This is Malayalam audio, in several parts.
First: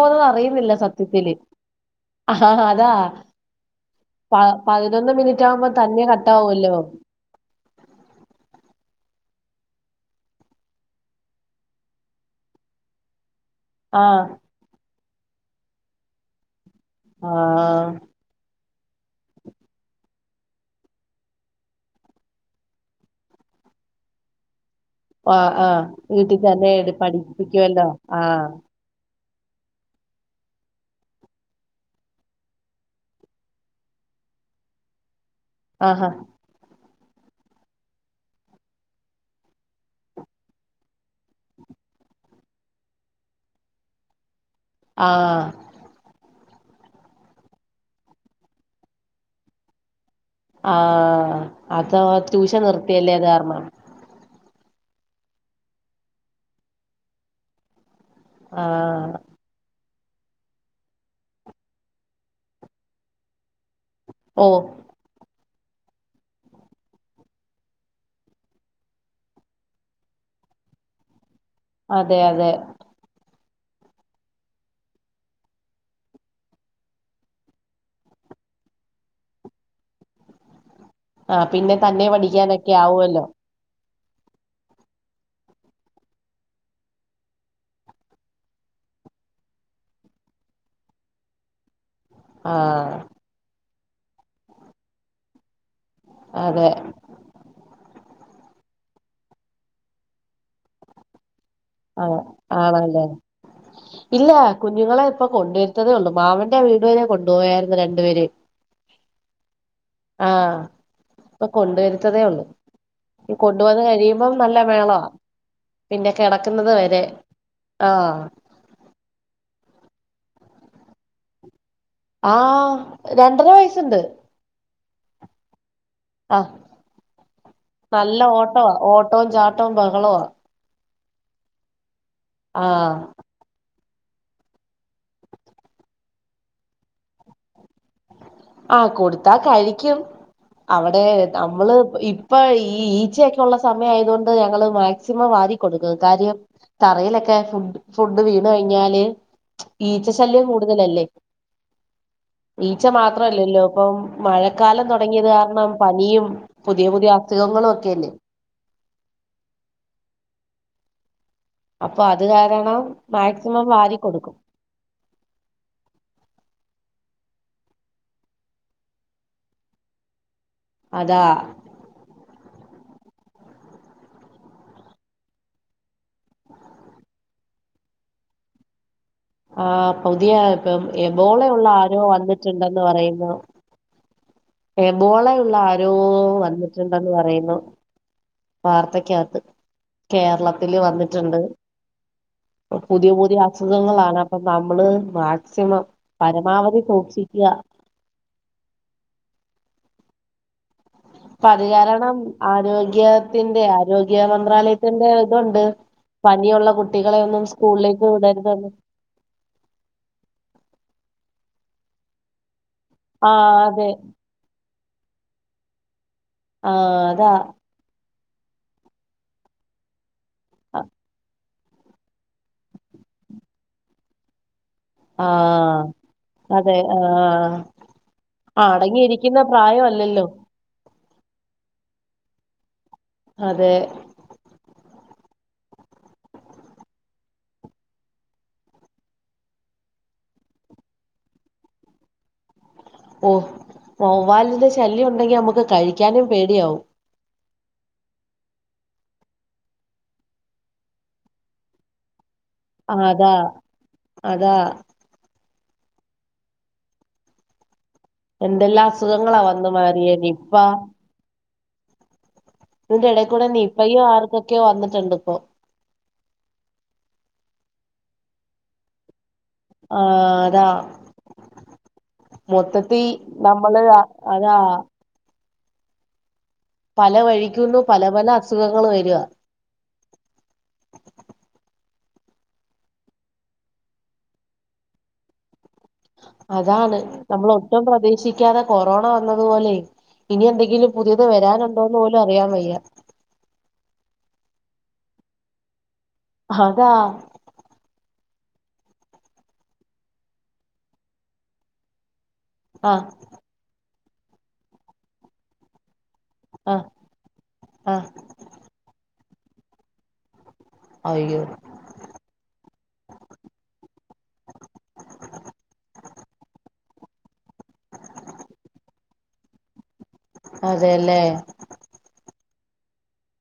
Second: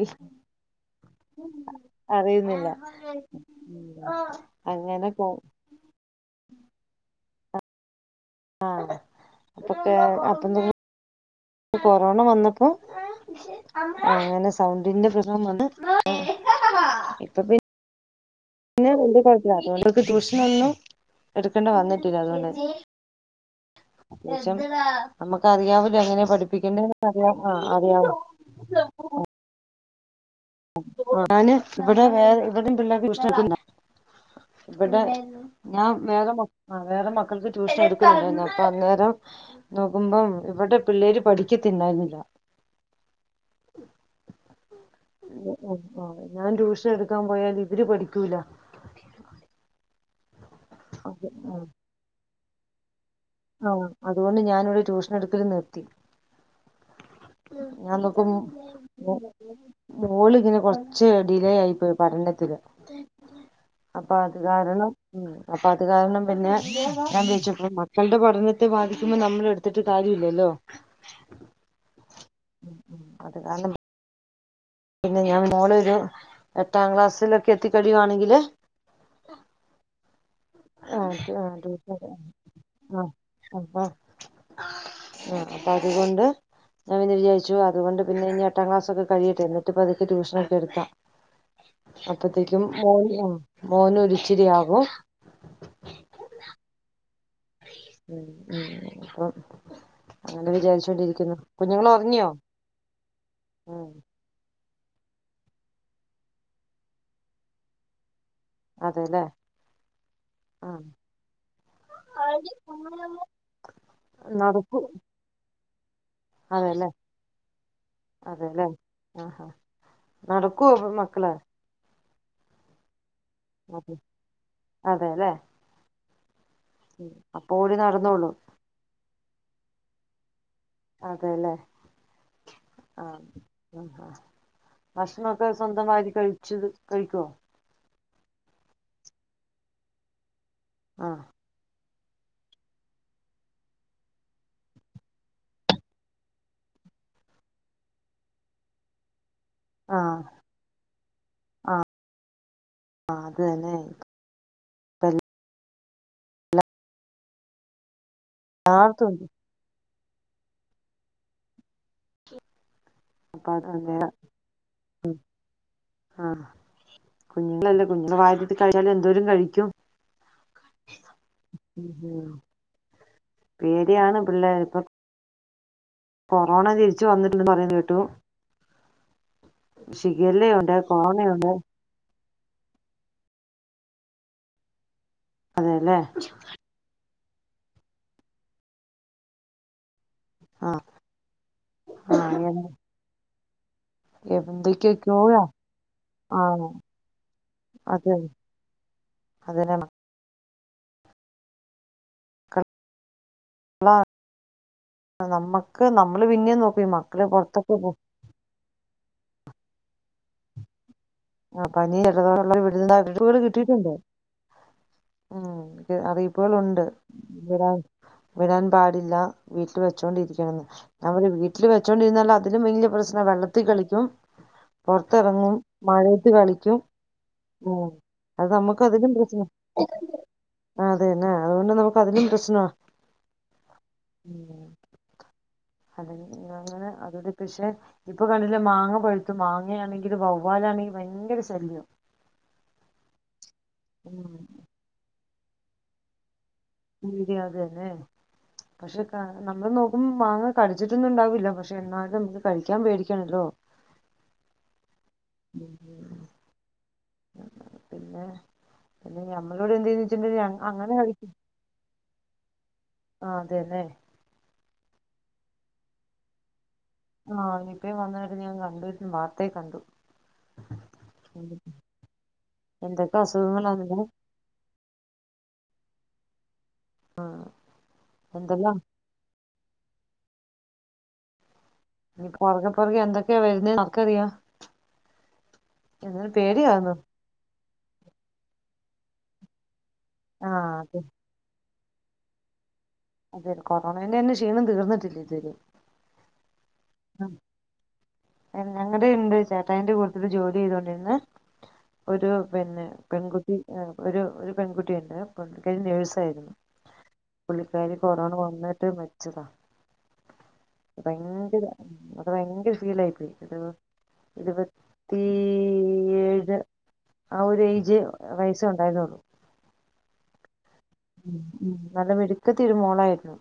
പോന്നെ അറിയുന്നില്ല സത്യത്തില് ആഹ് അറിയുന്നില്ല അതാ പ അങ്ങനെ പതിനൊന്ന് പോ മിനിറ്റ് ആകുമ്പോ തന്നെ കട്ടാവുല്ലോ അപ്പത്തെ അപ്പതന്നെ കൊറോണ വന്നപ്പോ ആഹ് അങ്ങനെ സൗണ്ടിന്റെ പ്രശ്നം വന്ന് ഇപ്പൊ ആഹ് പിന്നെ [unintelligible] അതൊണ്ട് ഓക് ട്യൂഷനൊന്നും എടുക്കണ്ടി വന്നിട്ടില്ല അതൊണ്ട ട്യൂഷൻ ആഹ് ആഹ് നമക്കറിയാവൂല്ല എങ്ങനെ വീട്ടിൽ തന്നെ പഠിപ്പിക്കണ്ട എട് റിയ ആഹ് പഠിപ്പിക്കുവല്ലോ അറിയ ആഹ് ഞാന് ഇവിടെ വേറെ ഇവിടെം പിള്ളേര്ക്ക് ട്യൂഷൻ എടുക്കുന്നുണ്ട് ഇവിടെ ഞാൻ ആഹാ വേഗം മൊ ആഹ് വേറെ മക്കൾക്ക് ട്യൂഷൻ എടുക്കുന്നുണ്ടായിരുന്നു അപ്പൊ അന്നേരം നോക്കുമ്പം ഇവിടെ പിള്ളേര് പഠിക്കത്തല്ലായിരുന്നില്ല. ആഹ് [inaudible] ഞാൻ ട്യൂഷന് എട്ക്കാൻ പോയാല് ഇവര് പഠിക്കൂല ആഹ് അത് ട്യൂഷൻ ന്ർ ഔ അതു കൊണ്ട് ഞാൻ ട്യൂഷനെട്ക്കല് നിർത്തി ഞാപം ആഹ് മോൾ ഇങ്ങനെ കൊറച്ച് ഡിലേ ആയി പോയി പഠനത്തില് അപ്പൊ അത് ഓ കാരണം ഉം അപ്പൊ അത് കാരണം പിന്നെ ചോച്ചപ്പ മക്കളുടെ പഠനത്തെ ബാധിക്കുമ്പോ നമ്മൾ എടുത്തിട്ട് കാര്യ ഇില്ലല്ലോ അതെ അതെ [unintelligible] പിന്നെ ഞാൻ മോളൊ ഒരു എട്ടാം ക്ലാസ്സിലൊക്കെ എത്തി കഴിയുവാണെങ്കില് ആ പിന്നെ തന്നെ പഠിക്കാനൊക്കെ ആവുവല്ലോ ആ അപ്പൊ അതുകൊണ്ട് ഞാൻ പിന്നന്ന് വിചാരിച്ചു അതുകൊണ്ട് പിന്നെ ഇനി എട്ടാം ക്ലാസ്ക്കെ കഴിയട്ടെ എന്നിട്ട് പതുക്കെ ട്യൂഷനൊക്കെ എടുക്കാം അപ്പത്തേക്കും ആഹ് മോൻ [unintelligible] മോന് ഒരിച്ചിരിയാകും അതെ ഉ ഉ അപ്പം അങ്ങനെ വിചാരിച്ചോണ്ടിരിക്കുന്നു കുഞ്ഞുങ്ങൾ ആഹ് ഉറങ്ങിയോ ആണല്ലേ ഉം ഇല്ല കുഞ്ഞുങ്ങളെ ഇപ്പൊ കൊണ്ടുവരുത്തതേ ഒള്ളൂ മാമന്റെ വീട് വരെ കൊണ്ടുപോയായിരുന്നു രണ്ടുപേരേം അതെല്ലേ ആ ആഹ് ഇപ്പൊ കൊണ്ടുവരുത്തതേ ഒള്ള് കൊണ്ട് വന്ന് കഴിയുമ്പം നല്ല നടക്കൂ മേളവാ പിന്നെ കിടക്കുന്നത് അതെല്ലേ വരെ ആഹ് അതെല്ലേ ആ അ നടക്കോപ്പ മക്കളെ ആഹ് രണ്ടര വയസ്സുണ്ട് അതേല്ലേ ആ നല്ല നടന്നോളും ഓട്ടവ ഓട്ടോം ചാ ടോം ബഹളോവ അതേല്ലേ ആ ആ ഭഷണോക്കെ സ്വന്തവാരി കഴിച്ചത് കഴിക്കുവോ ആ കൊടുത്താ കഴിക്കും അവിടെ ആഹ് നമ്മള് ഇപ്പൊ ഈ ഈച്ചയൊക്കെ ഒള്ള സമയായതുകൊണ്ട് ഞങ്ങള് മാക്സിമം വാരി കൊടുക്കും കാര്യം തറയിലൊക്കെ ഫുഡ് ഫുഡ് വീണ് കഴിഞ്ഞാല് ആഹ് ഈച്ചശല്യം കൂടുതലല്ലേ ആഹ് ഈച്ച് ആഹ് അത് മാത്രല്ലല്ലോ തന്നെ ഇപ്പം ഇപ്പ മഴക്കാലം തൊടങ്ങിയത് കാരണം പനിയും പുതിയ പുതിയ അസുഖങ്ങളും ഒക്കെല്ലേ ആത്തുണ്ട് അപ്പൊ അത് കാരണം അപ്പം അത് മാക്സിമം വാരി തന്നെയാ കൊടുക്കും ആാ കുഞ്ഞുങ്ങളല്ലേ കുഞ്ഞങ്ങള് വാരിട്ട് കഴിഞ്ഞാല് എന്തോരും കഴിക്കും അതാ ഉം ഉം പേടിയാണ് പിള്ളേരെ ഇപ്പം കൊറോണ ജെയിച്ച് വന്നിട്ടില്ലെന്ന് പറേന്ന കേട്ടു ആ പുതിയ ഷിഗല്ലയുണ്ട് ഇപ്പം കൊറോണയുണ്ട് എബോളെയുള്ള ആരോ വന്നിട്ട്ണ്ടെന്ന് പറയ്ന്നു [unintelligible] ബോളെ ഒള്ളാ ആരോ അതെല്ലേ വന്നിട്ട് ന്ന് പറായുന്നു വാർത്തക്ക്യാത്ത് കേരളത്തില് ആഹ് വന്നിട്ട്ണ്ട് ആഹ് പുതിയ പുതിയ അ അസുഖങ്ങളാണ് അപ്പം നമ്മള് എന്തൊക്കെയൊക്കെയോ മാക്സിമം ആഹ് പരമാവധി സൂക്ഷിക്ക്യാ അതെ അതന്നെ പ്പ അത് കാരണം മക്കള ആരോഗ്യ ത്തിന്റെ ആരോഗ്യ മന്ത്രാലയത്തിന്റെ താെണ്ട് നമ്മക്ക് നമ്മള് പിന്നേം പനിയാെള്ള നോക്കും ഈ കുട്ടികളെ മക്കള് ഒന്നും പുറത്തൊക്കെ പോ സ്കൂൾലേക്ക് വിടര്തെന്ന് ആ പനി [unintelligible] ആ അതെ കിട്ടിയിട്ടുണ്ട് ഉം ആ അറിയിപ്പ്കളൊണ്ട് അതാ ഇവ്ടെ വിടാൻ പാടില്ല വീട്ടി വെച്ചോണ്ടി ഉം നമ്മടെ വീ വീട്ടില് വെച്ചോണ്ടിര്ന്നാല് അതിലും വല്ല്യാ പ്രശ്നാ വെള്ളത്തി കളിക്കും ആ പൊറത്തെറങ്ങും അതെ ഉം അത് ആ നമുക്ക് അടങ്ങി ഇരിക്ക്ന്ന പ്രായം അല്ലല്ലോ അത് തന്നെ അത് കൊണ്ട് നമ്ക്ക് അതിലും പ്രശ്നാ അതേ അതെ അങ്ങനെ അതോണ്ട് പ്ശെ ഇപ്പം കണ്ട്ല്ലെ മാങ്ങ പഴുത്തു മാങ്ങയാണെങ്കില് വവ്വാലാണെങ്കി ഭയങ്കര ശല്യം ഉം വാവ്വാലിന്റെ ശല്യം ഒ ങ്കി നമ്ക്ക് കഴിക്കാനും പേടിയാവും അതന്നെ പശെ ക നമ്മള് നോക്ക്മ്പോ മാങ്ങ കട്ച്ച്ട്ടൊന്നും ണ്ടാവില്ല പശെ എന്നാലും ത് അതാ അതാ ഉം ഉം ഉം ഉം എന്തെല്ലാ അസുഖങ്ങളാ വന്ന് എന്തെന്ന് മാറിയെ വെച്ചിട്ടുണ്ടെങ്കിൽ നിപ്പാ അങ്ങനെ കഴിക്കും ത് ന്റെ ആ എടേക്കൂടെ അതെല്ലേ നീപ്പയും ആർക്കൊക്കെയോ വന്ന് ഇപ്പോ ആ നിപ്പ വന്നിട്ട് ഞാൻ കണ്ടട്ട മാ ആ അതാ മൊത്തത്തി എന്തൊക്കെ നമ്മള് അസുഖങ്ങളാണെന്ന് അതാ പല വഴിക്കുന്നു പല പല എന്തെല്ലാം അസുഖങ്ങൾ വരാ പുറകെ പുറകെ എന്തൊക്കെ വരുന്നേ ആർക്കറിയാ അതാണ് നമ്മള പ്രതീക്ഷിക്കാതെ കൊറോണ വന്നതു പോലെ ഇനി ആഹ് എന്തെങ്കിലും അതെ പുതിയത് വരാനു ഉണ്ടോന്ന് പോലും അറിയൻ വയ്യ അതെ കൊറോണേന്റെ ന്നെ ക്ഷീണം തീർന്നിട്ടില്ല ഇതുവരെ ആതാ ഞങ്ങടെ ഉണ്ട് ചേട്ടായിന്റെ കൂടുത്തിൽ ജോലി ചെയ്തോണ്ടിരുന്ന ഒരു പിന്നെ ആഹ് പെൺകുട്ടി ഒരു ഒരു പെൺകുട്ടി തന്നെ പെൺ നേഴ് ആഹ് പുള്ളിക്കാരി ആഹ് കൊറോണ വന്നിട്ട് മ ച്ചത അയ്യോ ഭയങ്കര അത് ഭയങ്കര ഫീലായിപ്പോയി ഇ ഇരുപത്തി ഏഴ് ആ ഒരു ഏജ് വയസ്സേ ഉണ്ടായിരുന്നുള്ളു അതെല്ലേ ഉം നല്ല മെടി കത്തി രു മോളായിരുന്നു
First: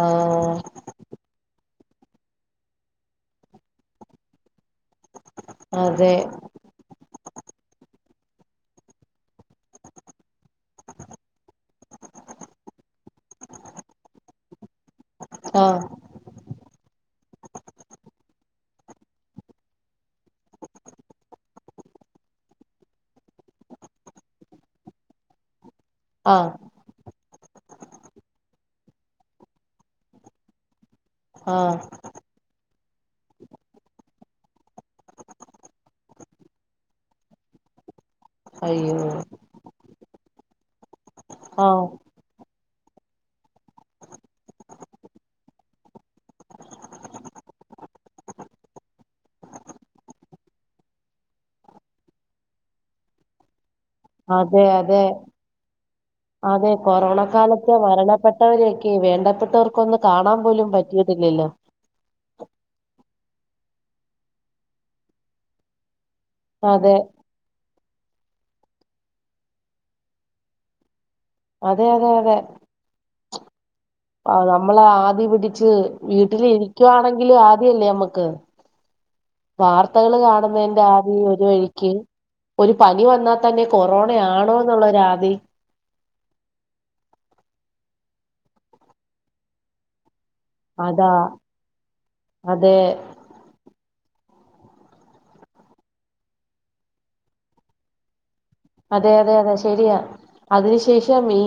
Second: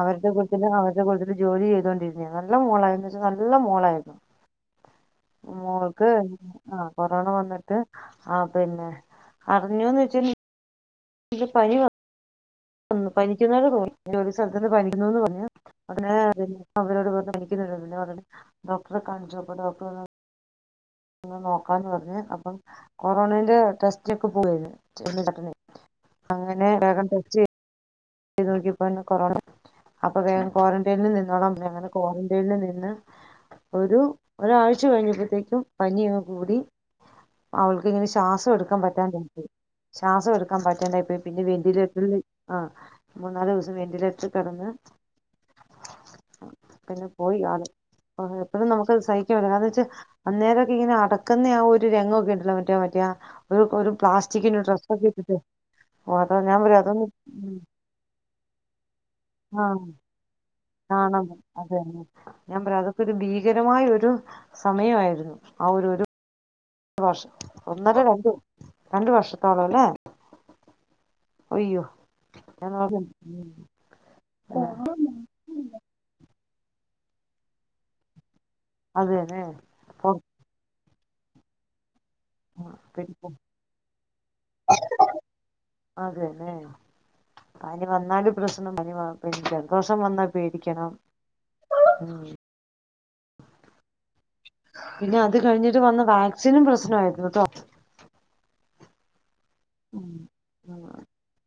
അവരുടെ കൂട്ടത്തില്ൽ അവരുടെ കൂട്ടത്തില് ജോലി ചെയ്തോണ്ട് നല്ല മോളായിന്ന് വച്ചാ നല്ല മോളായിരുന്നു മോക്ക് അതെ ആ കൊറോണ വന്നിട്ട് ആ പിന്നെ അറിഞ്ഞുന്ന് വെച്ച ഇ പനി ഒ പനിക്കന്ന പോലെ തോന്നി ജോലി സ അന്ന് പനിക്കുന്നുന്ന് പറഞ്ഞു ആഹ് അങ്ങനെ അവരോട് വ പിക്കുന്നുണ്ട് ഡോക്ടറെ കാണിച്ചപ്പ ഡോക്ടർ പറഞ്ഞു നോക്കാന്ന് പറഞ്ഞ് അപ്പം കൊറോണന്റെ ടെസ്റ്റിലൊക്കെ പോവരുന്നു ആഹ് അങ്ങനെ വഗം ടെസ്റ്റ് യ്ത് നോക്കിപ്പോ ഞ്ഞു കൊറോണ അപ്പ വേഗം ക്വാറ ൽ നിന്നോള അമ്മ ആഹ് അങ്ങനെക്റന്റൈനിൽ നിന്ന് ഒരു ഒരാഴ്ച കഴിഞ്ഞപ്പോത്തേക്കും പനി യങ്ങ് കൂടി അവൾക്ക ഇങ്ങനെ ശ്വാസം എടുക്കാൻ അയ്യോ പറ്റാണ്ടെനിക്കെ ശ്വാസം എടുക്കാൻ പറ്റാണ്ടായിപ്പോയി പിന്നെ ആഹ് വെന്റിലേറ്റർല് ആ മൂന്നാലു ദിവസം വെന്റിലേറ്ററ് കെടന്ന് പിന്നെ പോയി ആള് എപ്പഴും നമുക്കത് സഹിക്കാൻ പറ്റില്ല കാരണന്നാച്ച അന്നേരൊക്കെ ഇങ്ങനെ അടക്കുന്ന ആ ഒരു രംഗൊക്കെണ്ടല്ലോ മറ്റേ മറ്റേ ഒര് ഒരു പ്ലാസ്റ്റിക്കിന്റെ അതെ അതെ ട്രെസ്സാെക്കെ ഇട്ടിട്ട് ഓ അതാ ഞാൻ പറയാതൊന്ന് ഉം പെട്ടവരെയൊക്കെ വേണ്ടപ്പെട്ടവർക്കൊന്ന് കാണാം പോലും ആണ് പറ്റിയിട്ടില്ലല്ലോ അതന്നെ ഞാൻ പറ അത് ഒരു ഭീകരമായ ഒരു സമയയായിരുന്നു ആ ഒരു ഒരു അതേ വർഷം ഒന്നര രണ്ട് രണ്ട് വർഷത്തോള അല്ലേ അയ്യോ [unintelligible] ഉം ആ നമ്മളെ ഉം. ആദി പിടിച്ച് വീട്ടിലി രിക്കുവാണെങ്കിലും ആദിയല്ലേ മ്മ്ക്ക് അത് തന്നെ പൊ- വാർത്തകള് കാണുന്നതിന്റെ ആ ഒര് വഴിക്ക് ഒരു പനി പിന്നെ വന്നാൽ പൊ- തന്നെ കൊറോണയാണോന്നുള്ളൊരാതി അതേലേ പനി വന്നാലും പ്രശ്നം പനി വ ജലദോഷം വന്നാ പേടിക്കണം അതാ ഉം അതേ പിന്നെ അത് കഴിഞ്ഞിട്ട് വന്ന വാക്സിനും പ്രശ്നായിരുന്നുട്ടോ അതെ അതെ അതെ ശെരിയാ അതിനു ശേഷം ഈ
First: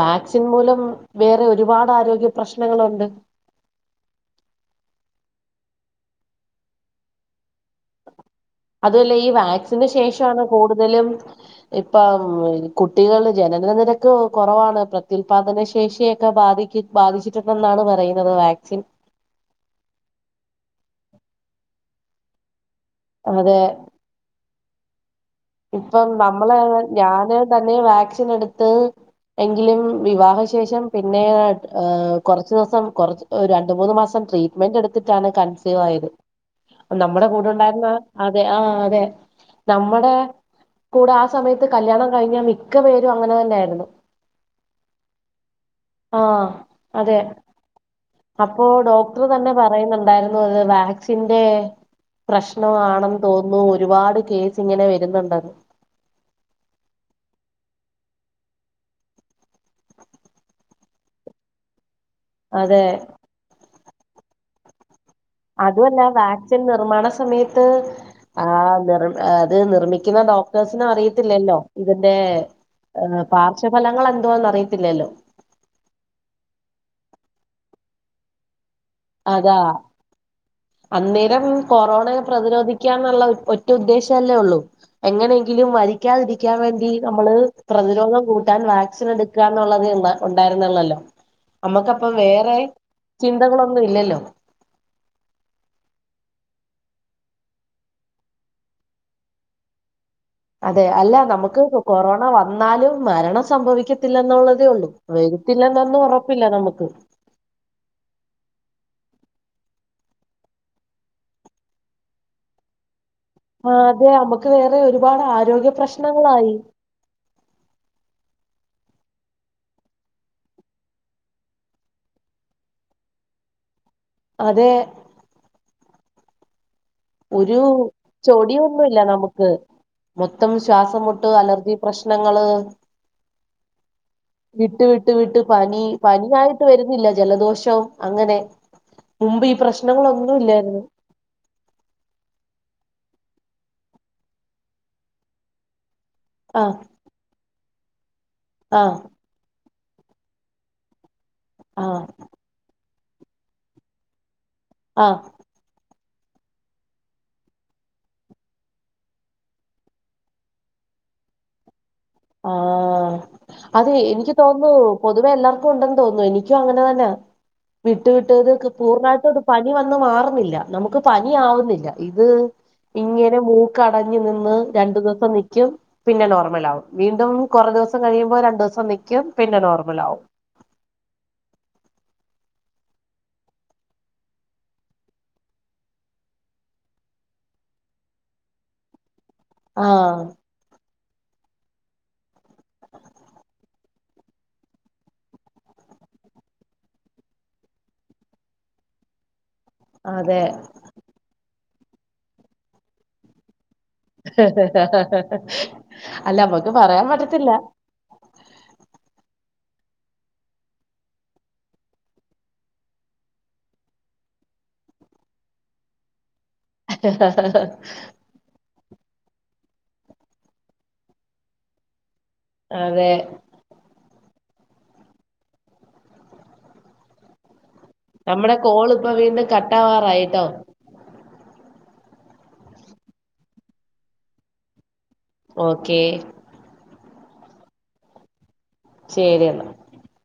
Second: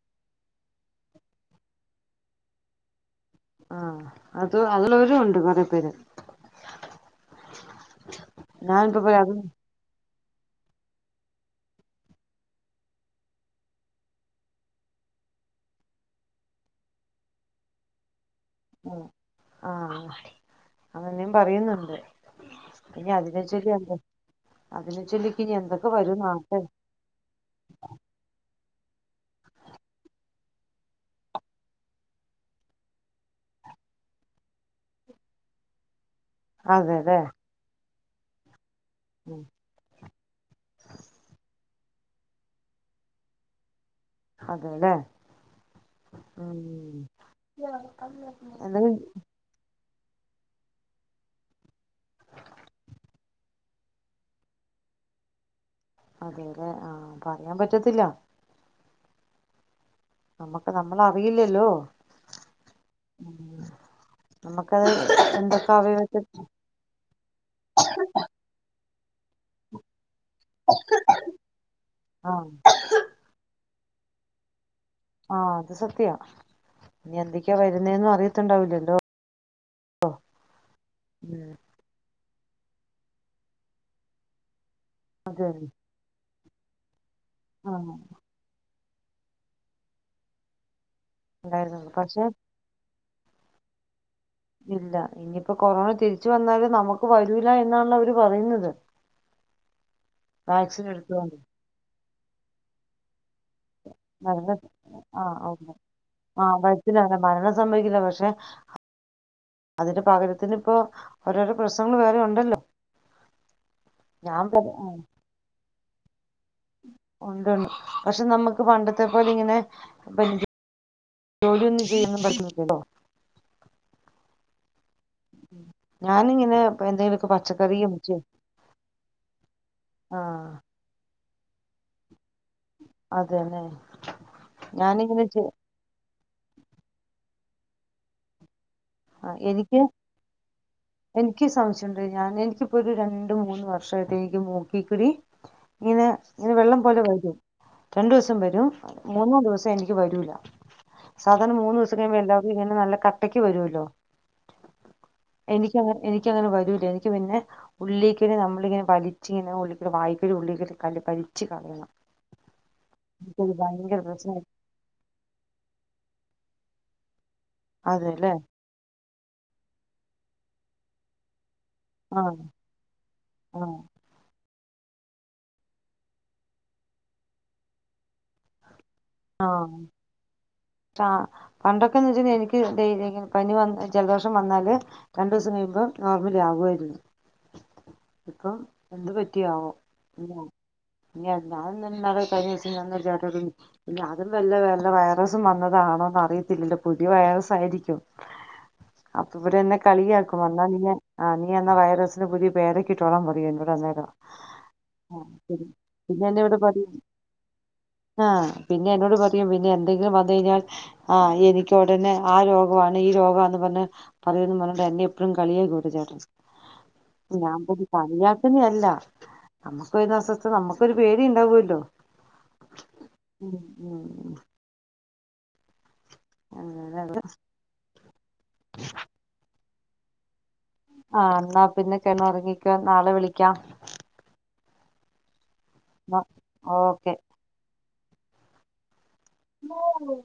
വാക്സിൻ മൂലം വേറെ ഒരുപാട് ആരോഗ്യ പ്രശ്നങ്ങളുണ്ട് ആ അത് അതിലൊരു ഉണ്ട് കൊറേ പേര് അതു ഞാനിപ്പോ അല്ല പറയാ ഈ അത് വാക്സിന് ശേഷ ഷാണ് കൂടുതലും ഇപ്പം കുട്ടികൾ ജനന നിരക്ക് കൊറവാണ് പ്രത്യുല്പാദന ശേഷിയൊക്കെ ബാധ ബാധിച്ചിട്ടുണ്ടെന്നാണ് പറയു ആ ആ ആ അങ്ങനെയും പറയുന്നുണ്ട് ഇനി അതിനെ അതെ ചൊല്ലി എന്ത അതിനെ ചൊല്ലി ഇപ്പം നമ്മള് ഞാന് തന്നെ വാക്സിൻ എട് ത്ത് എങ്കിലും വിവാഹ ശേഷം പിന്നെ കൊറച്ച് ദിവസം രണ്ട് മൂന്ന് മാസം ട്രീറ്റ്മെന്റ് എടുത്തിട്ടാണ് കൺസീവായത് അതെല്ലേ നമ്മുടെ കൂടെ ഉണ്ടായിരുന്ന അതെ ആഹ് അതെ ഉം നമ്മുടെ കൂടെ ആ സമയത്ത് കല്യാണം കഴിഞ്ഞാൽ മിക്ക പേരും അങ്ങനെ തന്നെ ആായിരുന്നു അതെല്ലെ ആ ഉ അതെ എന്ത ണ്ടായിരുന്നു അത് വാക്സിന്റെ പ്രശ്നമാണെന്ന് തോന്നുന്നു ഒരുപാട് കേസ് ഇങ്ങനെ വരുന്നുണ്ട് ഉ അതേല്ലെ ആഹ പറയാൻ പറ്റത്തില്ല നമക്ക് നമ്മള അറിയില്ലല്ലോ അതെ ഉം നമുക്കത് എന്തൊക്കെ അതല്ല അവയവത്തിൽ വാക്സിൻ നിർമ്മാണ സമയത്ത് ആ നി അത് നിർമ്മിക്കുന്ന ഡോക്ടേഴ്സിനും അറിയത്തില്ലല്ലോ ഇതിന്റൊർ ആഹ് പ ഫലങ്ങൾ എന്തോന്ന്റിയാം ആഹ അത് സത്യ ഇനി എന്തക്ക ഒക്കെ വരുന്നും അറിയത്തുണ്ടാവില്ലല്ലോ അതാ അന്നേരം ഉം കൊറോണ പ്രതിരോധിക്കാന്നുള്ള ഒറ്റ ഉദ്ദേശല്ലേ ഉള്ളൂ അതെ എങ്ങനെയെങ്കിലും വരിക്കാതിരിക്ക ക്കാൻ വേണ്ടി നമ്മള് ആഹ് പ്രതിരോധം കൂട്ടാൻ വാക്സിൻ എടുക്കുക എന്നുള്ളത് ഉണ്ടായിരരുന്നുള്ളല്ലോ ഉണ്ടായിരുന്നുള്ളു നമ്മക്കപ്പൊ പക്ഷെ വേറെ ചിന്തകളും ഒന്ന ഇല്ലല്ലോ ഇല്ല ഇനിയിപ്പോ കൊറോണ തിരിച്ച വന്നല് നമുക്ക് വരൂല എന്നാണ് അവര് പറയുന്നത് അതെ വാക്സിൻ അല്ല എടുത്തോണ്ട് നമുക്ക് കൊറോണ വന്നാലും മരണം സംഭവിക്കത്തില്ല എന്നുള്ളതേ ഉള്ളൂ വഴത്തില്ല ആഹ് എന്നൊന്നും ആ ഉറപ്പില്ല നമുക്ക് വയറ്റിലാണ് മരണം സംഭവിക്കില്ല പക്ഷെ അതിന്റെ പകരത്തിന് ഇപ്പോ ഓരോരോ പ്രശ്നങ്ങൾ വേറെ ഉണ്ടല്ലോ ആ അതെ നമുക്ക് വേറെ ഒരുപാട് ആരോഗ്യ പ്രശ്നം ഉണ്ടണ്ട് പക്ഷെ നമ്മുക്ക് പണ്ടത്തെ പോലെ ഇങ്ങനെ ജോലിയൊന്നും ചെയ്യും പറ്റില്ലല്ലോ അതെ ഞാനിങ്ങനെ എന്തെങ്കിലുമൊക്കെ ഒരു പച്ചക്കറിയും ചെ- ചെടിന്നുമല്ല നമുക്ക് ആ മൊത്തം ശ്വാസം മുട്ട അലർജി പ്രശ്നം ങ്ങൾ അതന്നെ വിട്ട് വിട്ട ഞാനിങ്ങനെ വിട്ട് ചെ- പനി പനിയായിട്ട് വരുന്നില്ല ജലദോഷവും അങ്ങനെ ആ മുമ്പ് ഈ എനിക്ക് പ്രശ്നങ്ങളൊന്നുംല്ലായിരുന്നു എനിക്ക് സംശയമുണ്ട് ഞാൻ എനിക്കിപ്പോ ഒരു രണ്ട് മൂന്ന് വർഷമായിട്ട് എനിക്ക് മൂക്കിക്കൂടി ഇങ്ങനെ ഇങ്ങനെ ആഹ് വെള്ളം പോലെ വരും രണ്ടുസം സം വരും ആഹ് മൂന്നാം ദിവസം എനിക്ക് വരൂല സാധാരണ മൂന്നൂസം ആഹ് കഴിയുമ്പോ എല്ലാർക്കും ഇങ്ങനെ നല്ല കട്ട ട്ടയ്ക്ക് വരുമല്ലോ ആഹ് എനിക്ക് അങ്ങനെ എനിക്കങ്ങനെ വരൂല്ല എനിക്ക് പിന്നെ ഉള്ളിക്കേറി നമ്മളിങ്ങനെ വലിച്ച് ഇങ്ങനെ ഉള്ളിക്കൂടെ വായിക്കല് ഉള്ളക്കലും കല് വലിച്ച് കളയണം ആഹ എനിക്കത് അത് ഭയങ്കര എനിക്ക് പ്രശ്നായി തോന്നു പൊതുവേ എല്ലാർക്കും ഉണ്ടെങ്കിൽ തോന്നുന്നു എനിക്കും അങ്ങനെ തന്നാ വിട്ടു അതെല്ലേ വിട്ടതൊക്കെ പൂർണ്ണമായിട്ട ത് പനി വന്ന മാറുന്നില്ല നമുക്ക് പനി ആവുന്നില്ല ഇത് ആഹ് ഇങ്ങനെ ആഹ് മൂക്കടഞ്ഞു നിന്ന് രണ്ടു ദിവസം നിൽക്കും പിന്നെ നോർമൽ ആകും വീണ്ടും കുറേ ദിവസം കഴിയുമ്പോ രണ്ടു ദിവസം നി ആഹ ആ പണ്ടൊക്കെന്ന് വെച്ച എനിക്ക് പനി വന്ന ജലദോഷം വന്നാല് രണ്ടു ദിവസം കഴിയുമ്പോൾ നോർമലി ആകുമായിരുന്നു ഇപ്പം എന്ത് പ റ്റിയാവം ആഹ് [unintelligible] ഇല്ല അതും വല്ല വല്ല വൈറസും വന്നതാണോന്ന് അറിയത്തില്ലല്ല പുതിയ വൈറസായിരിക്കും അപ്പൊ ഇവിടെ എന്നെ കളി അതെ ആക്കും എന്നാ നീ ആ നി എന്ന ആ വൈറസിന് പുതിയ പേരൊക്കിട്ടോളാം പറയും എന്നോട് അന്നേരം ആ ശരി പിന്നെ എന്നെ അല്ല ഇവിടെ നമ്മക്ക് പറയും പറയാൻ പറ്റത്തില്ല ആ പിന്നെ എന്നോട് പറയും പിന്നെ എന്തെങ്കിലും വന്ന കഴിഞ്ഞാൽ ആ എനിക്ക് ഉടനെ ആ രോഗമാണ് ഈ രോഗാന്ന് പറഞ്ഞു പറയന്ന് പറഞ്ഞ് എന്നെ എപ്പോഴും കളിയാക്കും ചേട്ടൻ ഞാൻ കളിയാക്കുന്ന അല്ല നമുക്ക് വരുന്ന അസ്വസ്ഥത നമ്മുക്കൊരു പേടി ഉണ്ടാവല്ലോ അതെ ഉം ഉം ഉ ആല്ല നമ്മടെ കോള്പ്പം വീണ്ടും കട്ട് ട്ടാവാറായിട്ടോ ആഹ് ന്നാ പിന്നെ കെട്ന്നൊറങ്ങിക്കോ നാളെ വിളിക്കാം ഓക്കേ ക്കെ ശരി എന്നാ ഓക്കെ